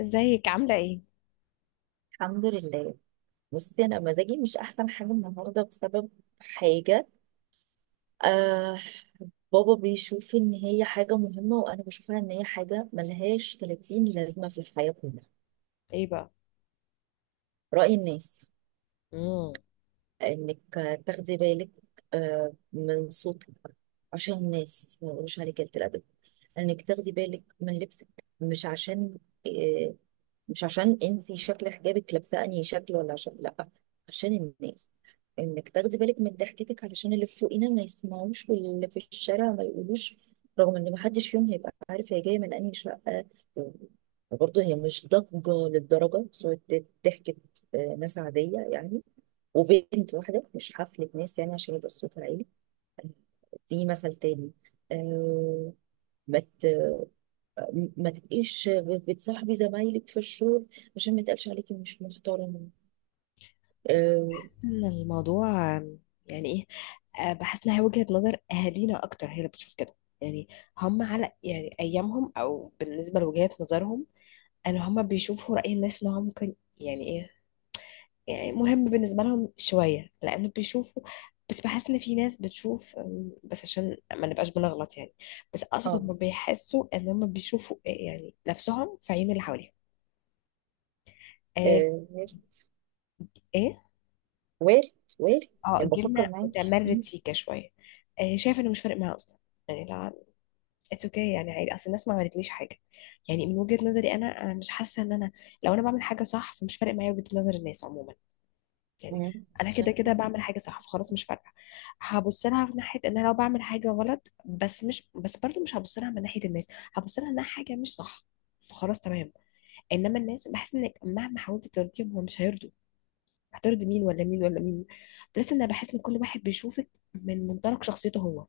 ازيك عاملة ايه؟ الحمد لله. بصي انا مزاجي مش احسن حاجه النهارده بسبب حاجه. آه بابا بيشوف ان هي حاجه مهمه، وانا بشوفها ان هي حاجه ملهاش 30 لازمه في الحياه كلها، ايه بقى. راي الناس. امم انك تاخدي بالك من صوتك عشان الناس ما يقولوش عليك قلة الادب، انك تاخدي بالك من لبسك. مش عشان آه، مش عشان انت شكل حجابك لابسه انهي شكل، ولا عشان لا، عشان الناس. انك تاخدي بالك من ضحكتك علشان اللي فوقينا ما يسمعوش واللي في الشارع ما يقولوش، رغم ان ما حدش فيهم هيبقى عارف هي جايه من انهي شقه. برضه هي مش ضجه للدرجه، صوت ضحكه ناس عاديه يعني، وبنت واحده، مش حفله ناس يعني عشان يبقى الصوت عالي. دي مثل تاني. أه. ما ت- ما تبقيش بتصاحبي زمايلك في الشغل عشان ما يتقالش عليكي مش محترمة. اه. بحس ان الموضوع يعني ايه؟ بحس انها وجهة نظر اهالينا اكتر، هي اللي بتشوف كده يعني. هم على يعني ايامهم او بالنسبة لوجهات نظرهم. ان هم بيشوفوا رأي الناس ان هو ممكن يعني ايه، يعني مهم بالنسبة لهم شوية لانه بيشوفوا. بس بحس ان في ناس بتشوف بس عشان ما نبقاش بنغلط يعني. بس اقصد اه. هم بيحسوا ان هم بيشوفوا، يعني نفسهم في عين اللي حواليهم. آه، وارد، ايه. وارد، وارد. اه يعني بفكر جيلنا معاكي. متمرد سيكا شويه. آه شايفه انه مش فارق معاه اصلا، يعني لا. اتس اوكي okay، يعني عادي اصل الناس ما عملتليش حاجه. يعني من وجهه نظري انا مش حاسه ان انا، لو انا بعمل حاجه صح فمش فارق معايا وجهه نظر الناس عموما يعني. مم. انا صح. كده كده بعمل حاجه صح فخلاص مش فارقه. هبص لها في ناحيه ان انا لو بعمل حاجه غلط، بس برضو مش هبص لها من ناحيه الناس، هبص لها انها حاجه مش صح، فخلاص تمام. انما الناس بحس ان مهما حاولت ترضيهم هم مش هيرضوا. هترضي مين ولا مين ولا مين؟ بلس انا بحس ان كل واحد بيشوفك من منطلق شخصيته هو.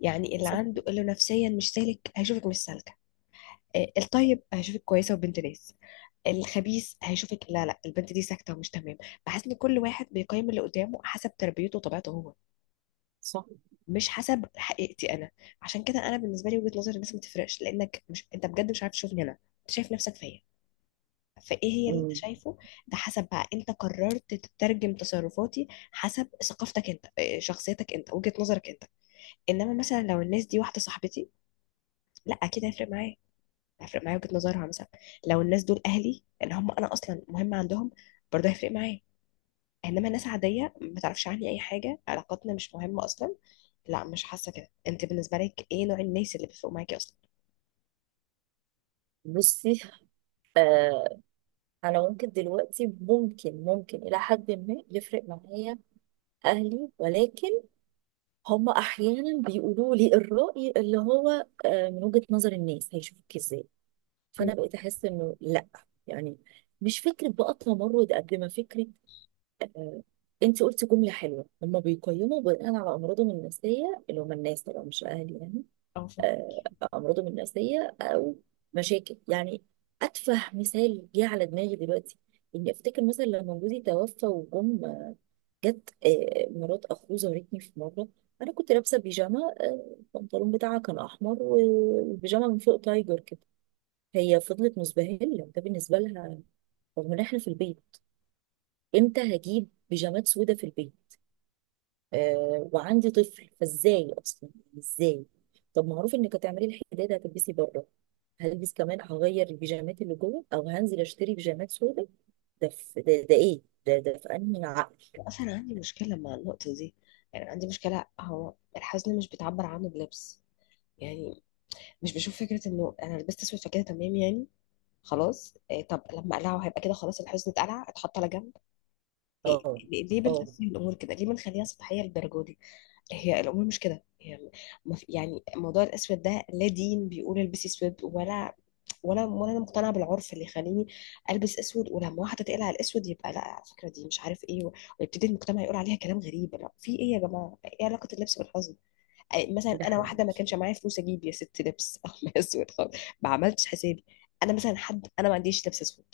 يعني اللي صح. عنده اللي نفسيا مش سالك هيشوفك مش سالكه. آه، الطيب هيشوفك كويسه وبنت ناس. الخبيث هيشوفك لا لا البنت دي ساكته ومش تمام. بحس ان كل واحد بيقيم اللي قدامه حسب تربيته وطبيعته هو، صح. مش حسب حقيقتي انا. عشان كده انا بالنسبه لي وجهه نظر الناس ما تفرقش، لانك مش، انت بجد مش عارف تشوفني انا، انت شايف نفسك فيا. فايه هي اللي انت مم. شايفه؟ ده حسب بقى انت قررت تترجم تصرفاتي حسب ثقافتك انت، إيه، شخصيتك انت، وجهة نظرك انت. انما مثلا لو الناس دي واحده صاحبتي، لا اكيد هيفرق معايا، هيفرق معايا وجهة نظرها مثلا. لو الناس دول اهلي اللي هم انا اصلا مهمه عندهم، برضه هيفرق معايا. انما ناس عاديه ما تعرفش عني اي حاجه، علاقاتنا مش مهمه اصلا، لا مش حاسه كده. انت بالنسبه لك ايه نوع الناس اللي بيفرقوا معاكي اصلا؟ بصي، آه انا ممكن دلوقتي، ممكن الى حد ما يفرق معايا اهلي، ولكن هم احيانا بيقولوا لي الرأي اللي هو من وجهة نظر الناس هيشوفك ازاي. فانا مم. بقيت احس انه لا، يعني مش فكره بقى تمرد قد ما فكره. انت قلتي جمله حلوه، هم بيقيموا بناء على امراضهم النفسيه، اللي هم الناس طبعا مش اهل يعني. اه. آه، امراضهم النفسيه او مشاكل يعني. اتفه مثال جه على دماغي دلوقتي، اني افتكر مثلا لما جوزي توفى، جت مرات اخوه زارتني في مره. انا كنت لابسه بيجامه، البنطلون بتاعها كان احمر والبيجامه من فوق تايجر كده. هي فضلت مزبهله، ده بالنسبه لها، رغم ان احنا في البيت. امتى هجيب بيجامات سودة في البيت؟ وعندي طفل، فازاي اصلا؟ ازاي؟ طب معروف انك هتعملي الحداده هتلبسي بره، هلبس كمان هغير البيجامات اللي جوه، او هنزل اشتري بيجامات سودة؟ ده في ده, ده ايه؟ ده ده في انهي عقل؟ اصلا عندي مشكله مع النقطه دي. يعني عندي مشكله، هو الحزن مش بيتعبر عنه بلبس يعني. مش بشوف فكره انه انا لبست اسود فكده تمام يعني. خلاص إيه، طب لما اقلعه هيبقى كده خلاص الحزن اتقلع اتحط على جنب؟ إيه اه. ليه؟ ليه اه. بنقسم الامور كده؟ ليه بنخليها سطحيه للدرجه دي؟ هي الامور مش كده يعني. ما في- يعني موضوع الاسود ده لا دين بيقول البسي اسود ولا، ولا انا مقتنعه بالعرف اللي يخليني البس اسود. ولما واحده تقلع الاسود يبقى لا على فكره دي مش عارف ايه، ويبتدي المجتمع يقول عليها كلام غريب. لا في ايه يا جماعه؟ ايه علاقه اللبس بالحزن؟ مثلا ده انا حقيقي. واحده ما كانش معايا فلوس اجيب يا ست لبس او اسود خالص، ما عملتش حسابي. انا مثلا حد انا ما عنديش لبس اسود،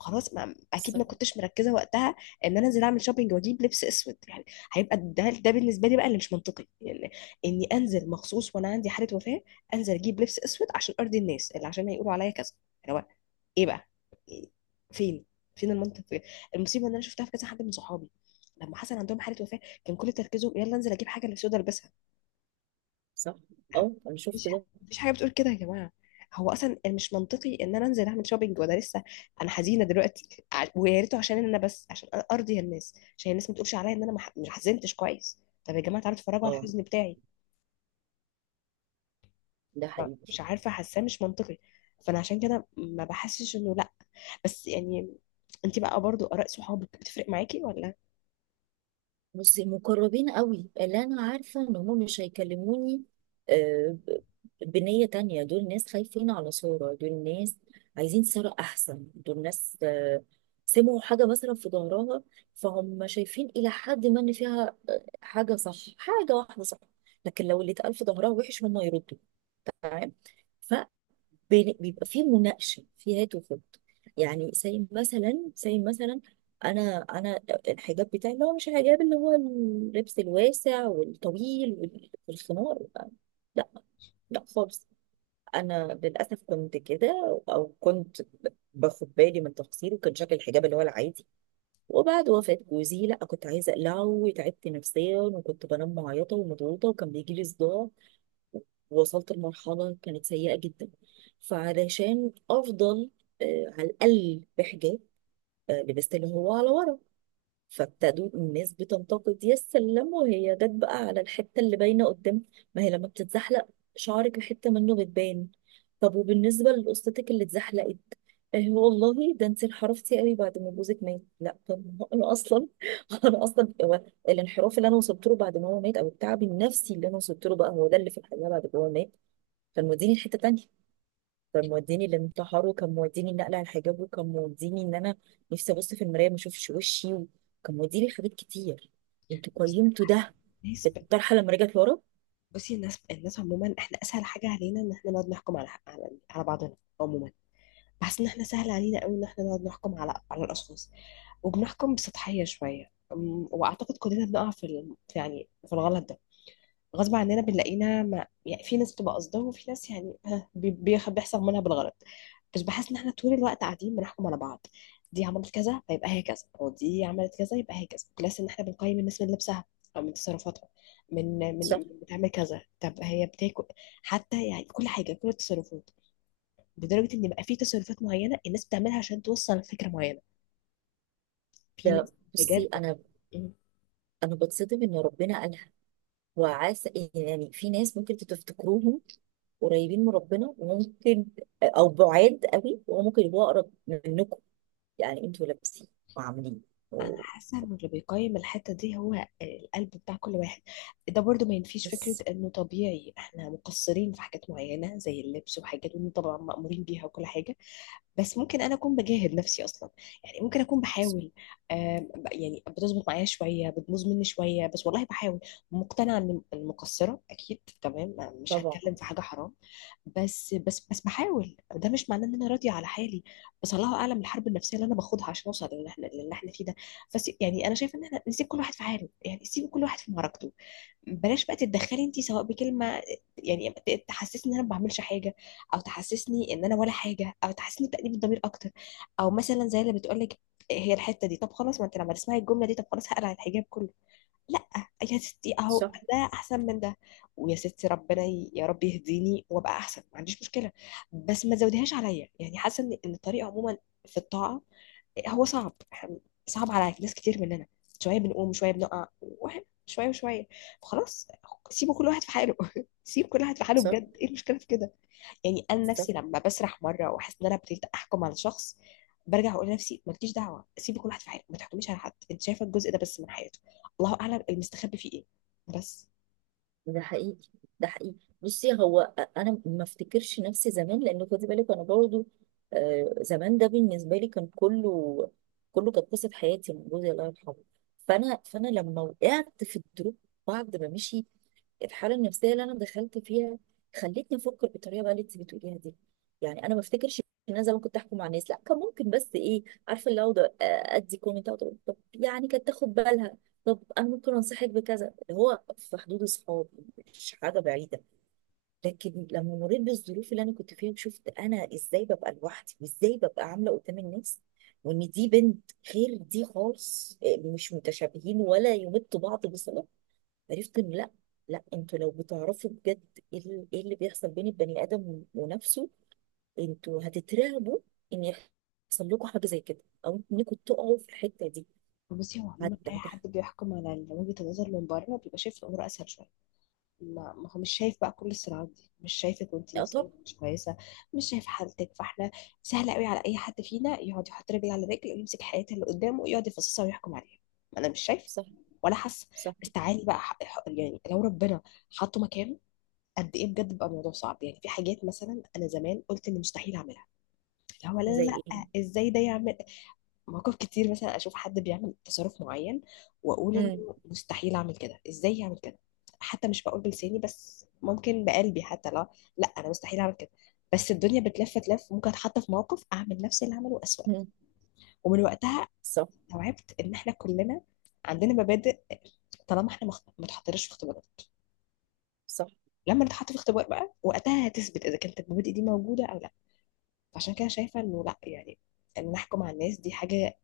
خلاص ما اكيد صح. ما كنتش مركزه وقتها ان انا انزل اعمل شوبينج واجيب لبس اسود يعني. هيبقى ده بالنسبه لي بقى اللي مش منطقي يعني. اني انزل مخصوص وانا عندي حاله وفاه، انزل اجيب لبس اسود عشان ارضي الناس اللي عشان هيقولوا عليا كذا اللي هو ايه بقى؟ إيه؟ فين؟ فين المنطق في كده؟ المصيبه ان انا شفتها في كذا حد من صحابي. لما حصل عندهم حاله وفاه كان كل تركيزهم يلا انزل اجيب حاجه اللي سودا البسها. صح. اه، انا مفيش شفت ده. مفيش حاجه بتقول كده يا جماعه. هو اصلا مش منطقي ان انا انزل اعمل شوبينج وانا لسه، انا حزينه دلوقتي، ويا ريته عشان انا بس عشان ارضي الناس، عشان الناس ما تقولش عليا ان انا ما حزنتش كويس. طب يا جماعه تعالوا اتفرجوا على اه، الحزن بتاعي. ده حقيقي. مش عارفه حاساه مش منطقي. فانا عشان كده ما بحسش انه لا. بس يعني انت بقى برضو اراء صحابك بتفرق معاكي ولا؟ بصي، مقربين قوي اللي انا عارفه ان هم مش هيكلموني آه، ب- بنيه تانية، دول ناس خايفين على صوره، دول ناس عايزين صوره احسن، دول ناس سمعوا حاجه مثلا في ظهرها، فهم شايفين الى حد ما ان فيها حاجه صح، حاجه واحده صح. لكن لو اللي اتقال في ظهرها وحش هم يردوا، تمام. بيبقى فيه مناقشه، في هات وخد. يعني زي مثلا، زي مثلا انا الحجاب بتاعي اللي هو مش الحجاب اللي هو اللبس الواسع والطويل والخمار. لا، لا خالص. انا للاسف كنت كده، او كنت باخد بالي من تقصيري، وكان شكل الحجاب اللي هو العادي. وبعد وفاة جوزي، لا، كنت عايزه اقلعه، وتعبت نفسيا، وكنت بنام معيطه ومضغوطه، وكان بيجي لي صداع. وصلت لمرحلة كانت سيئة جدا. فعلشان أفضل على الأقل بحجاب، لبست اللي هو على ورا. فابتدوا الناس بتنتقد، يا سلام، وهي جت بقى على الحتة اللي باينة قدام. ما هي لما بتتزحلق شعرك حتة منه بتبان. طب وبالنسبة لقصتك اللي اتزحلقت، والله ده انت انحرفتي قوي بعد ما جوزك مات. لا طب ما هو انا اصلا انا اصلا هو الانحراف اللي انا وصلت له بعد ما هو مات، او التعب النفسي اللي انا وصلت له، بقى هو ده اللي في الحقيقه بعد ما هو مات كان موديني لحته تانية. كان موديني الانتحار، وكان موديني النقل على الحجاب، وكان موديني ان انا نفسي ابص في المرايه ما اشوفش وشي، وكان موديني حاجات كتير. انتوا بس أنا قيمتوا بحس- ده ناس في ب- الطرحه لما رجعت ورا. بصي الناس، الناس عموما احنا اسهل حاجه علينا ان احنا نقعد نحكم على بعضنا عموما. بحس ان احنا سهل علينا قوي ان احنا نقعد نحكم على الاشخاص، وبنحكم بسطحيه شويه. واعتقد كلنا بنقع في يعني في الغلط ده غصب عننا، بنلاقينا ما يعني. في ناس بتبقى قصدها، وفي ناس يعني، بيحصل منها بالغلط. بس بحس ان احنا طول الوقت قاعدين بنحكم على بعض. دي عملت كذا فيبقى هي كذا، ودي عملت كذا يبقى هي كذا. بلس ان احنا بنقيم الناس من لبسها او من تصرفاتها، من من صح. من بتعمل كذا، طب هي بتاكل، حتى يعني كل حاجه، كل التصرفات. لدرجه ان بقى في تصرفات معينه الناس بتعملها عشان توصل لفكره معينه. في ناس ده بصي، بجد. انا م- انا بتصدم ان ربنا قالها وعسى. يعني في ناس ممكن تفتكروهم قريبين من ربنا، وممكن او بعاد قوي وممكن يبقوا اقرب منكم. يعني انتوا لابسين وعاملين انا و- حاسه انه اللي بيقيم الحته دي هو القلب بتاع كل واحد. ده برضو ما ينفيش فكره بس انه طبيعي احنا مقصرين في حاجات معينه زي اللبس وحاجات، وإنه طبعا مأمورين بيها وكل حاجه. بس ممكن انا اكون بجاهد نفسي اصلا، يعني ممكن اكون بحاول. يعني بتظبط معايا شويه، بتبوظ مني شويه، بس والله بحاول. مقتنعه ان المقصره اكيد تمام، مش هتكلم طبعا. في حاجه حرام. بس بحاول، ده مش معناه ان انا راضيه على حالي. بس الله اعلم الحرب النفسيه اللي انا باخدها عشان اوصل للي احنا، للي احنا فيه ده. بس يعني انا شايفه ان احنا نسيب كل واحد في حاله. يعني سيب كل واحد في معركته، بلاش بقى تتدخلي انت سواء بكلمه يعني تحسسني ان انا ما بعملش حاجه، او تحسسني ان انا ولا حاجه، او تحسسني بتأنيب الضمير اكتر. او مثلا زي اللي بتقول لك هي الحته دي، طب خلاص ما انت لما تسمعي الجمله دي طب خلاص هقلع الحجاب كله؟ لا، يا ستي اهو صح. ده احسن من ده. ويا ستي ربنا يا رب يهديني وابقى احسن، ما عنديش مشكله. بس ما تزوديهاش عليا يعني. حاسه ان إن الطريقه عموما في الطاعه هو صعب، صعب على ناس كتير مننا. شويه بنقوم شويه بنقع، واحد شويه وشويه، خلاص. سيبوا كل واحد في حاله سيب كل واحد في حاله صح. بجد، ايه المشكله في كده؟ يعني انا صح. نفسي لما بسرح مره واحس ان انا ابتديت احكم على شخص، برجع اقول لنفسي مالكيش دعوه، سيبي كل واحد في حاله، ما تحكميش على حد، انت شايفه الجزء ده بس من حياته، الله اعلم المستخبي فيه ايه. بس ده حقيقي. ده حقيقي. بصي، انا ما افتكرش نفسي زمان، لان خدي بالك انا برضو زمان ده بالنسبه لي كان كله، كله كانت قصه حياتي من جوزي الله يرحمه. فانا لما وقعت في الدروب بعد ما مشي، الحاله النفسيه اللي انا دخلت فيها خلتني افكر بالطريقه بقى اللي انت بتقوليها دي. يعني انا ما افتكرش ان انا زمان كنت احكم مع الناس، لا، كان ممكن بس ايه؟ عارفه، اللي اقعد ادي كومنت، أقعد أقول طب يعني كانت تاخد بالها، طب انا ممكن انصحك بكذا، اللي هو في حدود الصحاب، مش حاجه بعيده. لكن لما مريت بالظروف اللي انا كنت فيها، وشفت انا ازاي ببقى لوحدي، وازاي ببقى عامله قدام الناس، وان دي بنت غير دي خالص، مش متشابهين ولا يمتوا بعض بصله، عرفت ان لا. لا، انتوا لو بتعرفوا بجد إيه اللي بيحصل بين البني ادم ونفسه، انتوا هتترعبوا ان يحصل لكم حاجه زي كده، او انكم تقعوا في الحته دي. بصي هو هت عموما اي هت. حد بيحكم على وجهه النظر من بره بيبقى شايف الامور اسهل شويه. ما هو مش شايف بقى كل الصراعات دي، مش شايفك وانت اه نفسيا طب. مش كويسه، مش شايف حالتك. فاحنا سهل قوي على اي حد فينا يقعد يحط رجل على رجل ويمسك حياة اللي قدامه ويقعد يفصصها ويحكم عليها. ما انا مش شايفه صح. ولا حاسه. صح. بس تعالي بقى يعني لو ربنا حطه مكانه قد ايه بجد بقى الموضوع صعب. يعني في حاجات مثلا انا زمان قلت ان مستحيل اعملها، اللي هو لا لا زي ايه؟ لا ازاي ده يعمل. مواقف كتير مثلا اشوف حد بيعمل تصرف معين واقول انه امم. مستحيل اعمل كده، ازاي يعمل كده. حتى مش بقول بلساني بس، ممكن بقلبي حتى. لا لا انا مستحيل اعمل كده. بس الدنيا بتلف تلف، ممكن اتحط في موقف اعمل نفس اللي عمله اسوأ. ومن وقتها صح. استوعبت ان احنا كلنا عندنا مبادئ. طالما احنا ما اتحطناش في اختبارات، صح. لما نتحط في اختبار بقى وقتها هتثبت اذا كانت المبادئ دي موجوده او لا. فعشان كده شايفه انه لا يعني، ان نحكم على الناس دي حاجه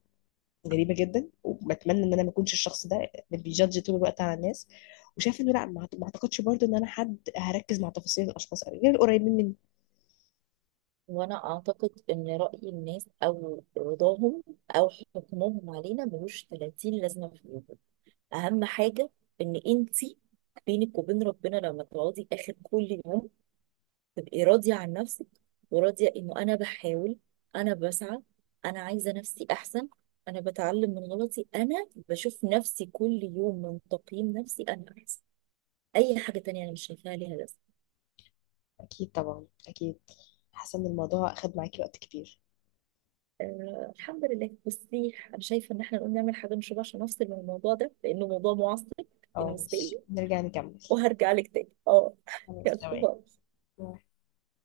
غريبه جدا. وبتمنى ان انا ما اكونش الشخص ده اللي بيجادج طول الوقت على الناس. وشايف انه لا ما اعتقدش برضو ان انا حد هركز مع تفاصيل الاشخاص قوي غير القريبين مني. وانا اعتقد ان راي الناس، او رضاهم، او حكمهم علينا ملوش 30 لازمه في الوجود. اهم حاجه ان انت بينك وبين ربنا لما تقعدي اخر كل يوم تبقي راضيه عن نفسك، وراضيه انه انا بحاول، انا بسعى، انا عايزه نفسي احسن، انا بتعلم من غلطي، انا بشوف نفسي كل يوم من تقييم نفسي انا احسن. اي حاجه تانية انا مش شايفاها ليها لازمه. اكيد طبعا اكيد. حاسه ان الموضوع اخد معاكي وقت كبير. الحمد لله. بصي انا شايفه ان احنا نقوم نعمل حاجه نشربها عشان نفصل من الموضوع ده، لانه موضوع معصب اه بالنسبه ماشي لي، نرجع نكمل. وهرجع لك تاني. اه خلاص يلا تمام. باي.